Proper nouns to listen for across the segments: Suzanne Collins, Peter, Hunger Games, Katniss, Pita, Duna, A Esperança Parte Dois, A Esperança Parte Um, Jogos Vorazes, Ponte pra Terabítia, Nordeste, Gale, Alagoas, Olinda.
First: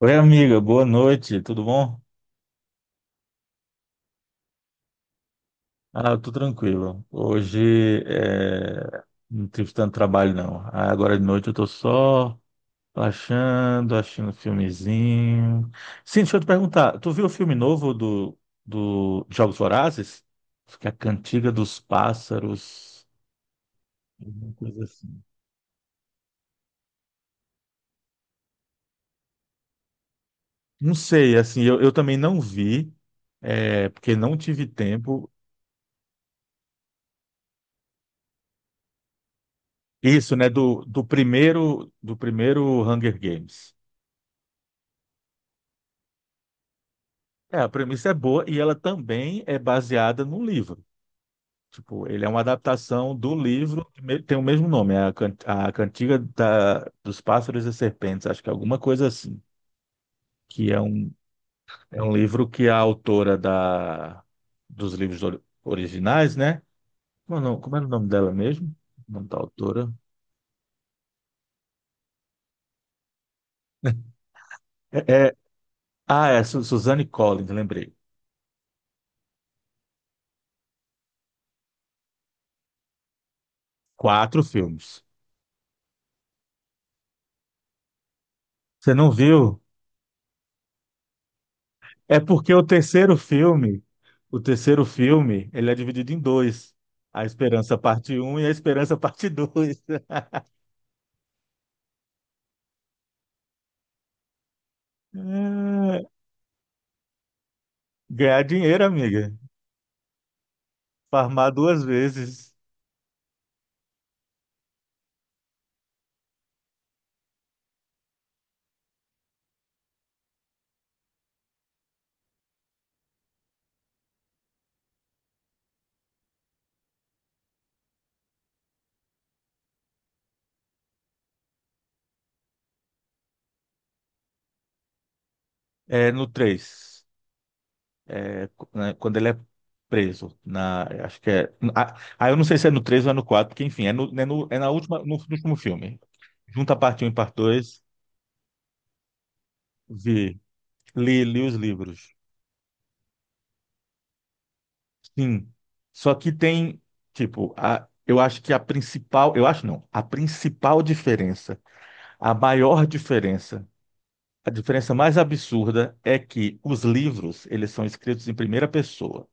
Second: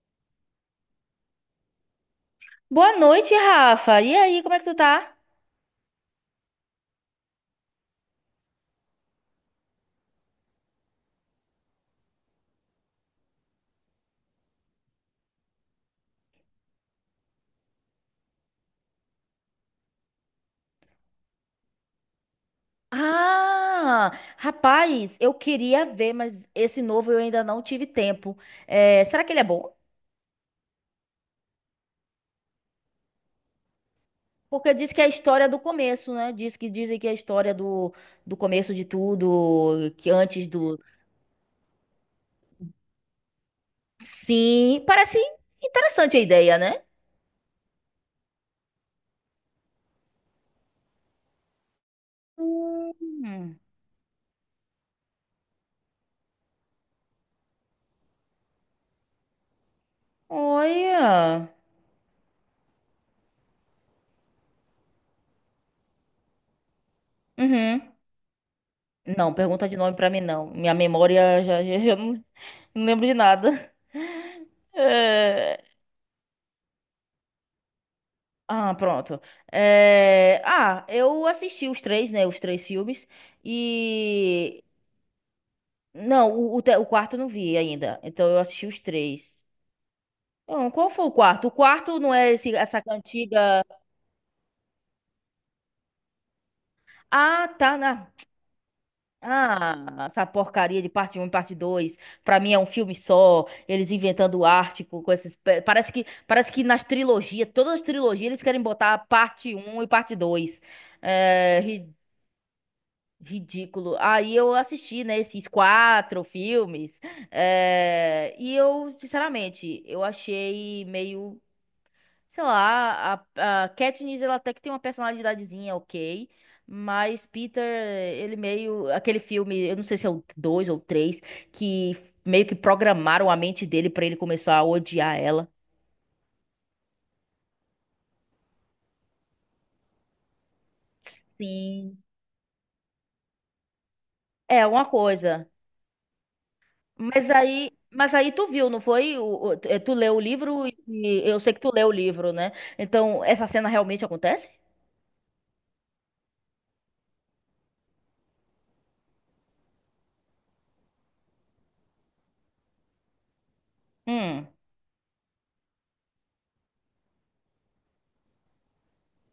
Oi, amiga, boa noite, tudo bom? Boa noite, Rafa. E aí, como é que tu tá? Ah, eu tô tranquilo. Hoje é, não tive tanto trabalho, não. Ah, agora de noite eu tô só relaxando, assistindo um filmezinho. Sim, deixa eu te perguntar, tu viu o filme novo do, do Jogos Vorazes? Acho que é a Cantiga dos Pássaros, Ah, alguma coisa rapaz, assim. eu queria ver, mas esse novo eu ainda não tive tempo. É, será que ele é bom? Não sei, assim, eu também não vi, é, porque não tive Porque diz que é a tempo. história do começo, né? Diz que dizem que é a história do começo de tudo, que Isso, antes né, do. do primeiro Hunger Games. Sim, parece interessante a ideia, né? É, a premissa é boa e ela também é baseada num livro. Tipo, ele é uma adaptação do Hum, livro, que tem o mesmo nome, é a, a Cantiga dos Pássaros e Serpentes, acho que é alguma coisa assim, que olha. é um livro que a autora dos livros originais, né? Como Uhum. era o nome dela mesmo? O nome Não, da pergunta de autora? nome pra mim não. Minha memória já não lembro de nada. É, é- É, ah, é Suzanne Collins, lembrei. ah, pronto. É, ah, eu assisti os três, né? Os três filmes. Quatro E. filmes. Não, o quarto eu não vi ainda. Então eu assisti os Você não três. viu? Então, qual foi o quarto? O quarto não É é porque esse, o essa terceiro cantiga. filme, o terceiro filme, ele é dividido em dois. A Ah, tá. Esperança Parte Um e a Esperança Parte Dois. Ah, essa porcaria de parte um, e parte 2. Pra mim é um filme só. Eles inventando arte com esses. É, Parece que nas trilogias, todas as trilogias, eles ganhar querem dinheiro, botar amiga. parte um e parte 2. Farmar É, duas vezes. ridículo. Aí eu assisti, né, esses quatro filmes. E eu, sinceramente, eu achei meio, sei lá, a Katniss, ela até que tem uma personalidadezinha ok. Mas Peter, ele meio. Aquele filme, eu não sei se é o dois ou três, que meio que programaram a mente dele pra ele começar a odiar ela. É no três. É, né, quando ele é preso. Acho que é. Ah, Sim. ah, eu não sei se é no 3 ou é no 4, porque enfim, é, é É, na uma última, no coisa. último filme. Junta a Parte Um e Parte Dois. Mas aí tu viu, não foi? Tu leu Vi. o livro Li, e eu li sei os que tu leu o livros. livro, né? Então, essa cena realmente acontece? Sim. Só que tem, tipo, eu acho que a principal, eu acho não, a principal diferença, a maior diferença, Hum. a diferença mais absurda é que os livros, eles são escritos em primeira pessoa.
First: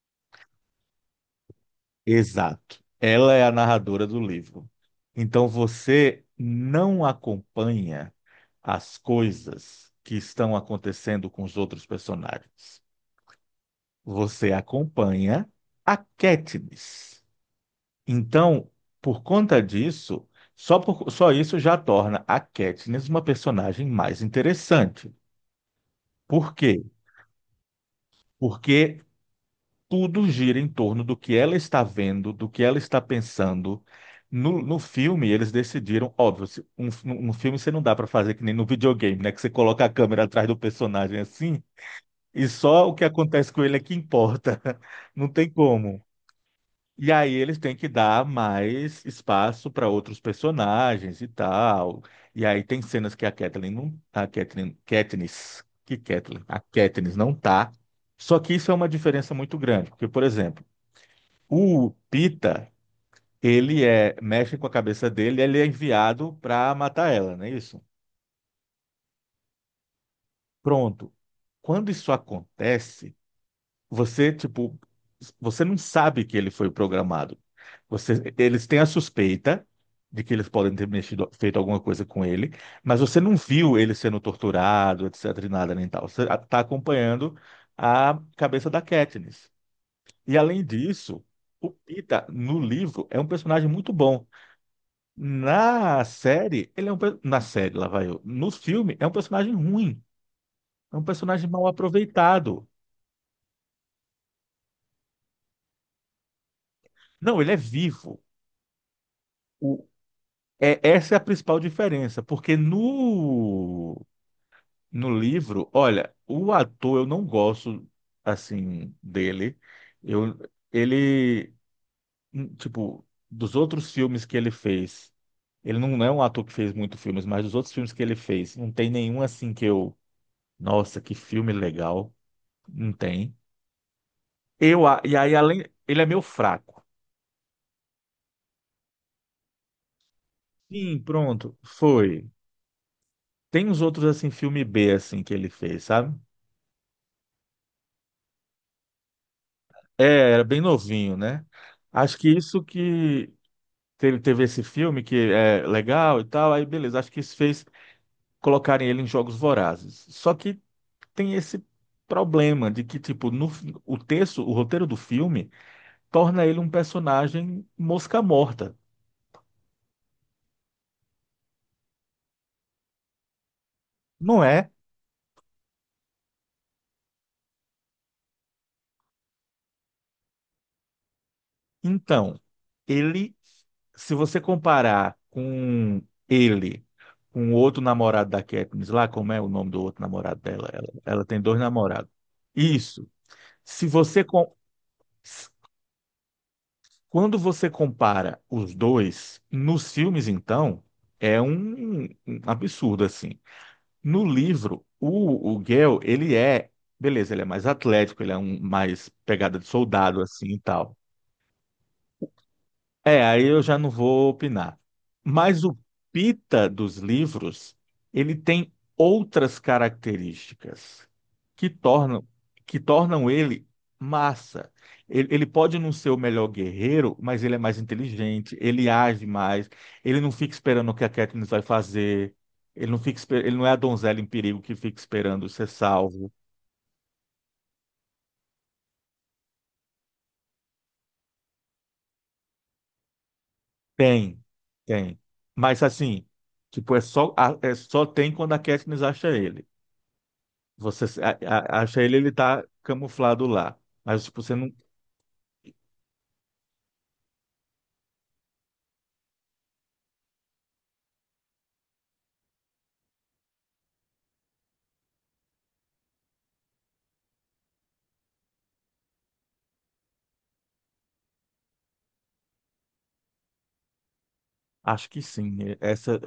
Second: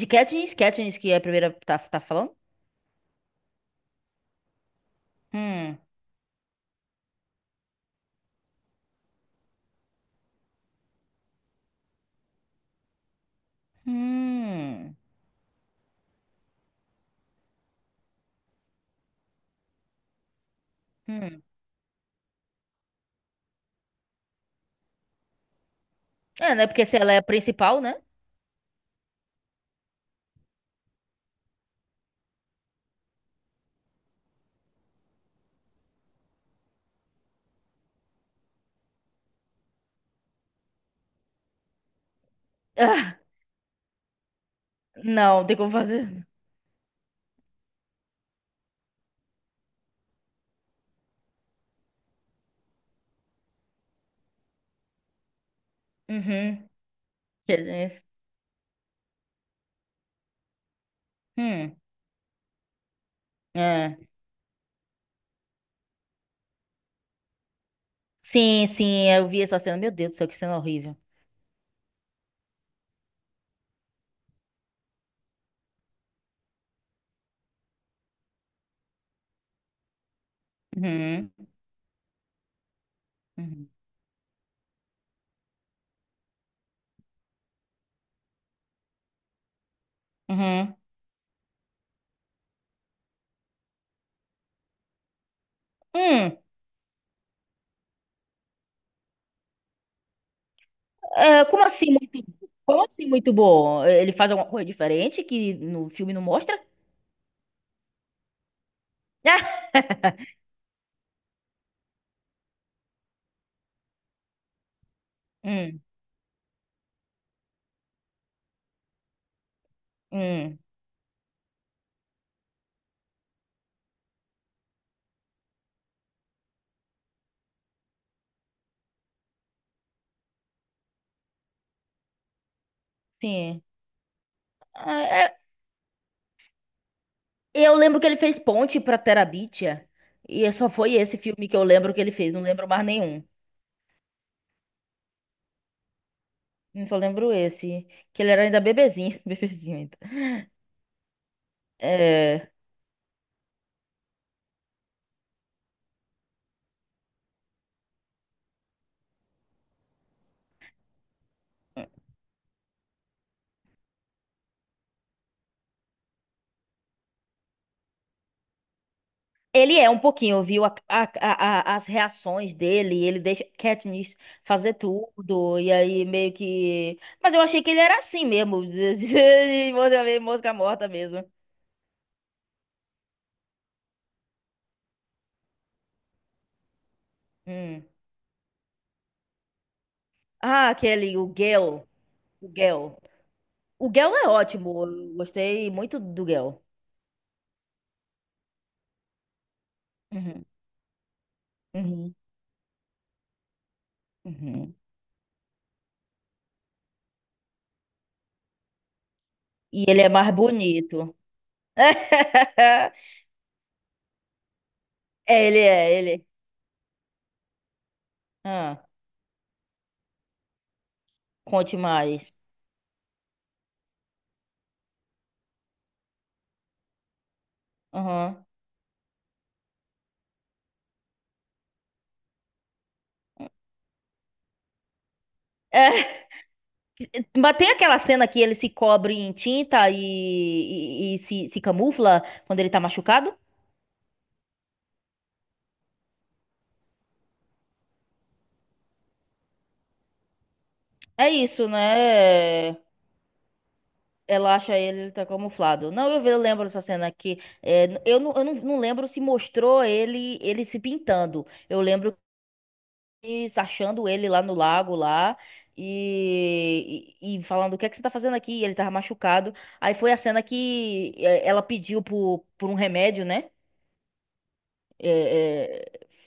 De Katniss, Katniss que é a primeira que tá, tá falando? Exato. Ela é a narradora do livro. Então Hum. você não acompanha as coisas que estão acontecendo com os outros personagens. Você Hum. acompanha a Katniss. Então, por conta disso, só Hum. isso já torna a Katniss uma personagem mais interessante. Por É, né? quê? Porque se ela é a principal, né? Porque tudo gira em torno do que ela está vendo, do que ela está pensando. No filme, eles decidiram, óbvio, no filme você não dá para fazer que nem no videogame, né? Que você coloca a câmera atrás do personagem assim, e só o que acontece com ele é que importa. Ah, Não não, tem tem como como. fazer. E aí eles têm que dar mais espaço para outros personagens e tal. E aí tem cenas que a Catelyn não, a Catelyn, Katniss, que Catelyn, a Uhum. Katniss não tá. Katniss. Só que isso é uma diferença muito grande, porque por exemplo, Hum. o Pita, ele É. é mexe com a cabeça dele, ele é enviado para matar ela, não é isso? Sim, sim, eu vi essa cena. Meu Deus do céu, que cena horrível. Pronto. Quando isso acontece você, tipo, você não sabe que ele foi programado. Eles têm a suspeita de que eles podem ter mexido, Uhum. feito alguma coisa com ele, mas você não Uhum. viu ele sendo torturado, etc, e nada nem tal. Você está acompanhando a cabeça da Katniss. E além Uhum. disso, o Pita no livro é um personagem muito bom. Na Hum. série, ele é um na série, lá vai eu. No filme é um personagem ruim, é um Ah, personagem como mal assim muito bom? aproveitado. Como assim muito bom? Ele faz alguma coisa diferente que no filme não mostra? Não, ele é vivo. Ah, É, essa é a principal diferença, porque no, no livro, hum, olha, o ator eu não gosto assim dele. Eu, hum, ele, tipo, dos outros filmes que ele fez, ele não é um ator que fez muitos filmes, mas dos outros filmes que ele fez, não tem nenhum assim que eu, nossa, que filme legal, não tem. sim. Ah, E aí além, ele é meio fraco. eu lembro que ele fez Ponte pra Terabítia. E é só foi Sim, esse filme pronto, que eu lembro que ele foi. fez. Não lembro mais nenhum. Tem uns outros assim filme B assim que ele fez, sabe? Eu só lembro esse. Que ele era ainda bebezinho. Bebezinho ainda. É, era bem novinho, né? Acho que É. isso que teve esse filme que é legal e tal, aí beleza, acho que isso fez colocarem ele em jogos vorazes. Só que tem esse problema de que, tipo, no, o texto, o roteiro do filme torna ele um personagem mosca morta, Ele é um pouquinho, viu? As reações dele, ele deixa Katniss não é? fazer tudo, e aí meio que. Mas eu achei que ele era assim mesmo, de mosca mosca morta mesmo. Então, ele, se você comparar com ele, com o outro Hum. namorado da Katniss lá, como é o nome do outro namorado dela? Ah, Ela, aquele, ela o tem dois Gale. namorados. O Gale. Isso. Se O Gale você é com- ótimo, eu gostei muito do Gale. Quando você compara os dois nos filmes, Uhum, então é um, uhum, um absurdo assim. No uhum. livro, o Gale, beleza, ele é mais atlético, ele é um mais pegada de E ele é soldado mais assim e tal. bonito. É, aí eu já não vou opinar. É, ele Mas o é, ele. Pita dos livros, ele tem Ah, outras características que conte tornam, mais. que tornam ele massa. Ele pode não ser o melhor guerreiro, mas ele é mais Aham. inteligente, ele age mais, ele não fica esperando o que a Katniss vai fazer, ele não é a donzela em perigo que fica esperando ser salvo. Mas tem aquela cena que ele se cobre em tinta e se, se camufla quando ele tá machucado? Tem, tem. Mas assim, tipo, é só tem quando a Katniss acha ele. Você É isso, acha ele, ele tá né? camuflado lá. Mas tipo, você Ela não. acha ele, ele tá camuflado. Não, eu lembro dessa cena aqui. É, eu não, não lembro se mostrou ele ele se pintando. Eu lembro que se achando ele lá no lago lá e falando o que é que você tá fazendo aqui? E ele tava machucado. Aí foi a cena que é, ela pediu por um remédio, né? Acho É, que sim. é, Essa,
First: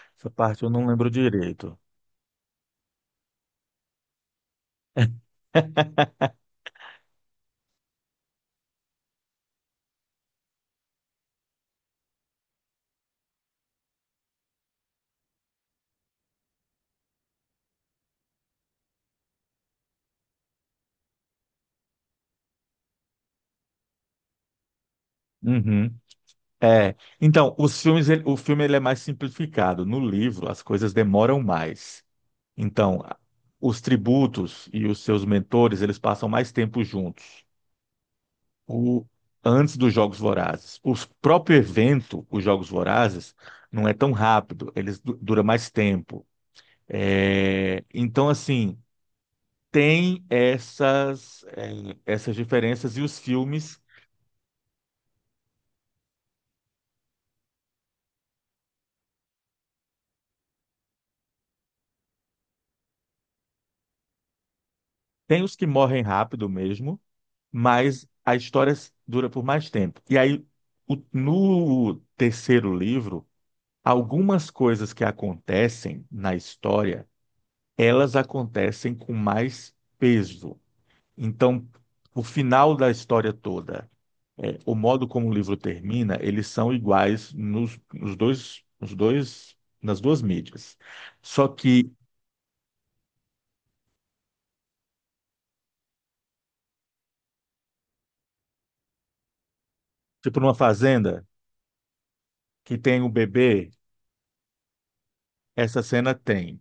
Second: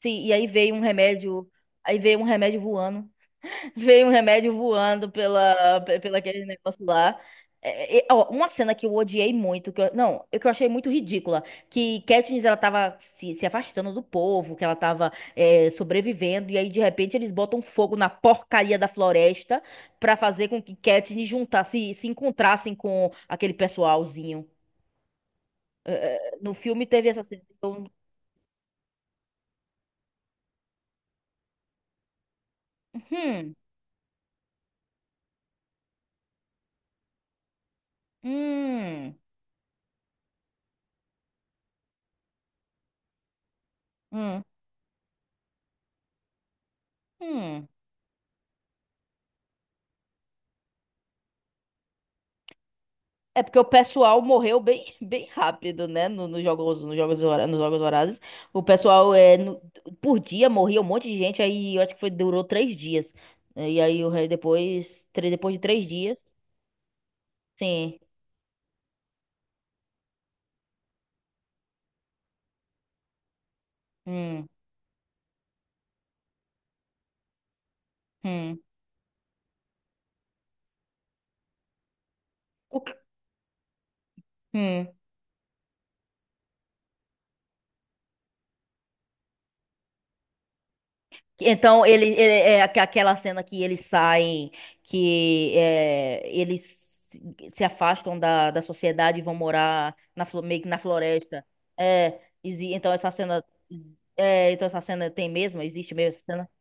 sim, essa e aí parte eu veio um não lembro remédio, direito. aí veio um remédio voando, veio um remédio voando pela, pela aquele negócio lá. É, é, ó, uma cena que eu odiei muito, que eu, não, eu- que eu achei muito ridícula, que Katniss ela tava se, se afastando do povo, que ela tava é, sobrevivendo, e aí de repente eles botam fogo na porcaria da floresta pra fazer com que Katniss juntasse, se encontrassem com aquele pessoalzinho. É, Uhum. é, no filme É. teve essa cena. Então, os Eu, filmes, o filme ele é mais simplificado. No livro, as coisas demoram mais. Então, hum, os tributos e os seus mentores, eles passam mais tempo juntos. O, hum, Antes dos Jogos Vorazes. O próprio evento, os Jogos Vorazes, não é tão hum. rápido. Eles dura mais tempo. Hum. É, então, assim, tem essas, essas diferenças e os É porque o filmes, pessoal morreu bem, bem rápido, né? No, nos jogos, nos jogos, nos jogos horários. O pessoal, é, por dia, morria um monte de gente. Aí eu acho que foi, durou três dias. E aí o rei depois, tem depois os de que três morrem dias. rápido mesmo, Sim. mas a história dura por mais tempo. E aí, no terceiro livro, Hum, algumas coisas que acontecem na história, elas hum. acontecem com mais peso. Então, o final O da quê? história toda. É, o modo como o livro termina, eles são iguais nos, nos dois, nas duas mídias. Só Então, que, é aquela cena que eles saem, que é, eles se se afastam da, da sociedade e vão morar na, tipo, numa meio que na fazenda floresta. É, que então tem o essa cena, bebê, é, então essa cena tem mesmo, essa existe cena mesmo essa cena? tem.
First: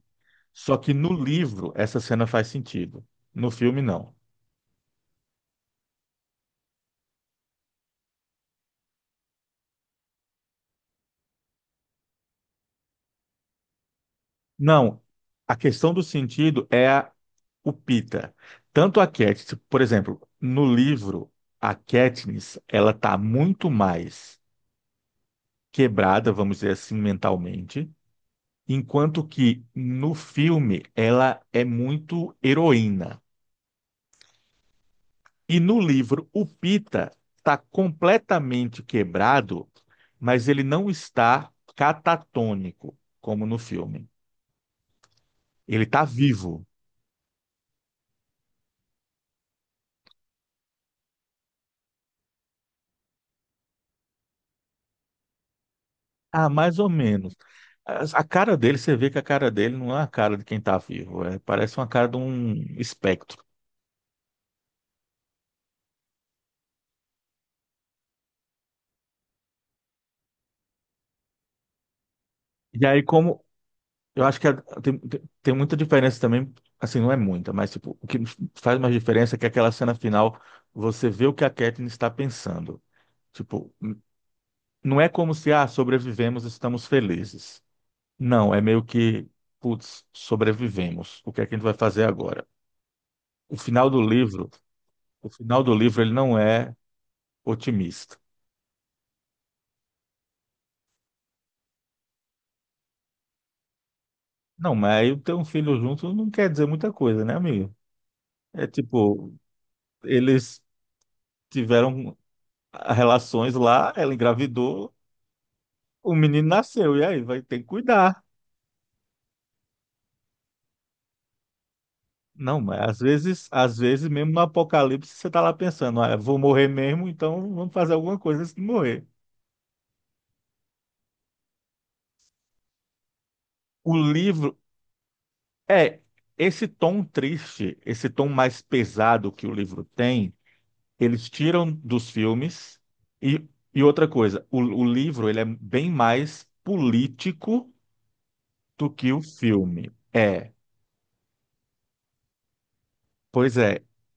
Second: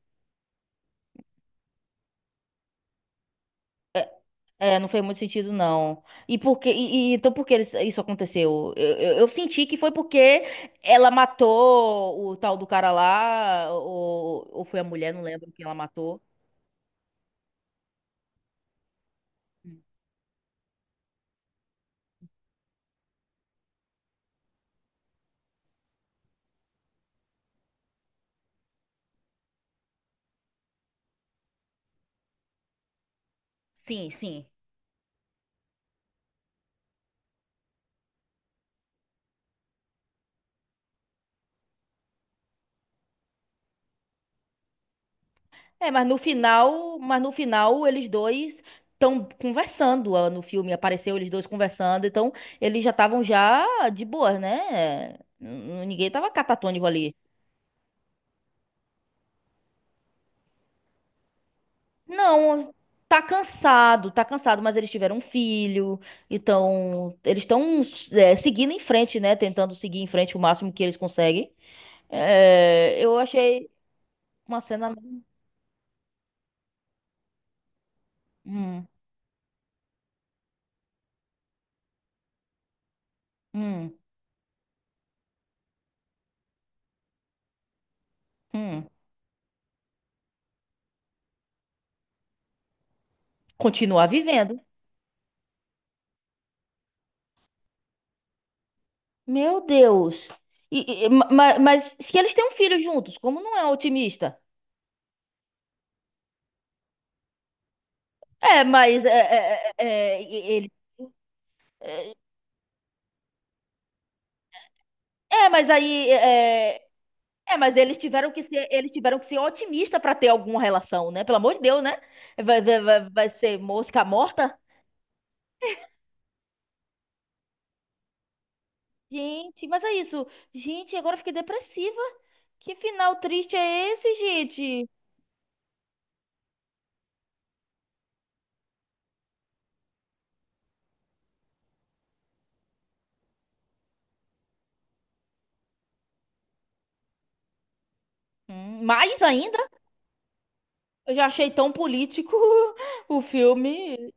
Só que no livro, essa cena faz sentido. No filme, não. É, não fez muito sentido, não. E por que, então por que isso aconteceu? Eu senti que foi porque ela matou o tal do cara lá, ou foi a Não, mulher, não lembro a quem ela questão do matou. sentido é o Pita. Tanto a Katniss, por exemplo, no livro, a Katniss, ela tá muito mais quebrada, vamos dizer assim, mentalmente. Enquanto que no filme ela é muito heroína. Sim, sim. E no livro, o Pita está completamente quebrado, mas ele não está catatônico, como no filme. Ele É, está vivo. Mas no final eles dois estão conversando ah, no filme, apareceu eles dois conversando, então eles já estavam já de boa, né? Ninguém tava Ah, mais catatônico ou ali. menos. A cara dele, você vê que a cara dele não é a cara de quem está vivo. Parece uma cara de um Não, espectro. Tá cansado, mas eles tiveram um filho, então eles estão é, seguindo em frente, né? Tentando seguir em frente o máximo que eles conseguem. E É, aí, eu como achei eu acho que a- uma cena. tem, tem tem muita diferença também, assim, não é muita, mas tipo, o que faz Hum, mais diferença é que aquela cena final você vê o que a Katniss está pensando. Tipo, hum, não é como se, ah, sobrevivemos, estamos felizes. Não, é meio hum. que, putz, sobrevivemos. O que é que a gente vai fazer agora? O final do Continuar livro, vivendo. o final do livro ele não é otimista. Meu Deus. Mas, se eles têm um filho juntos, como não é otimista? Não, mas aí ter um filho junto não quer dizer muita coisa, né, amigo? É, É mas é, tipo, é, é, é, e- eles ele, é, tiveram relações lá, ela engravidou, mas aí o menino é, é, nasceu, e aí? Vai é, ter que mas eles cuidar. tiveram que ser, eles tiveram que ser otimista para ter alguma relação, né? Pelo amor de Deus, né? Não, Vai, mas vai, vai, vai ser às mosca vezes mesmo no morta? apocalipse você tá lá pensando, ah, eu vou morrer mesmo, então vamos fazer alguma coisa antes de morrer. Gente, mas é isso. Gente, agora eu fiquei depressiva. Que final triste é O esse, livro gente? é esse tom triste, esse tom mais pesado que o livro tem, eles tiram dos filmes e, e outra coisa, o livro ele é bem mais político do que o Mais ainda, filme. É, eu já achei tão político o pois é. filme.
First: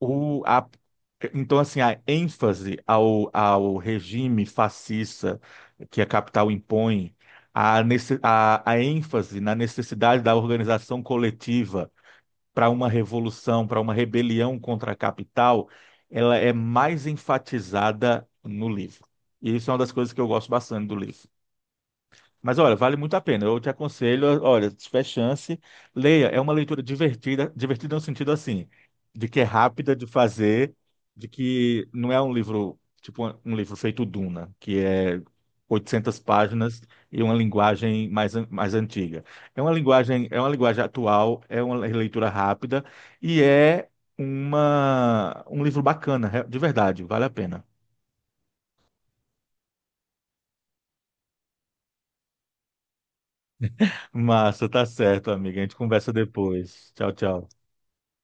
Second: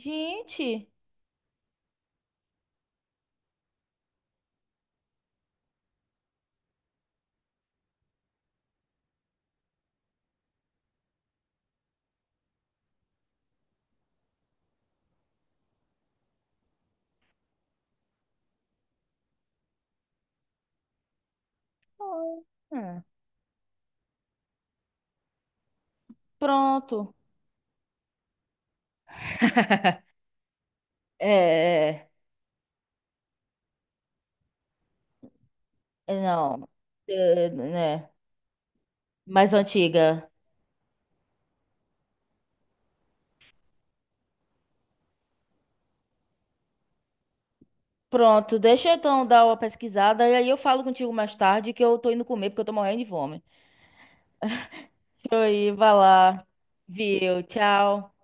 O, a, então, assim, a ênfase ao, ao regime fascista que a capital impõe, a ênfase na necessidade da organização coletiva para uma revolução, para uma rebelião contra a capital, ela é mais enfatizada no livro. E isso é uma das coisas que eu gosto bastante do livro. Hum, Mas olha, vale muito a pena. Eu te aconselho, olha, se tiver chance, leia. É uma leitura Pronto. divertida, divertida no sentido assim, de que é rápida de fazer, de É, que é, não é um livro, tipo um livro feito Duna, que é é, 800 não, páginas e uma é, linguagem né? mais, mais antiga. Mais É uma linguagem, antiga. é uma linguagem atual, é uma leitura rápida e é um livro bacana, de verdade, vale a pena. Pronto, deixa eu então dar uma pesquisada e aí eu falo contigo mais tarde que eu tô indo comer porque eu tô morrendo de fome. Massa, tá certo, Deixa eu amiga. A gente ir, vai conversa lá. depois. Tchau, Viu, tchau. tchau.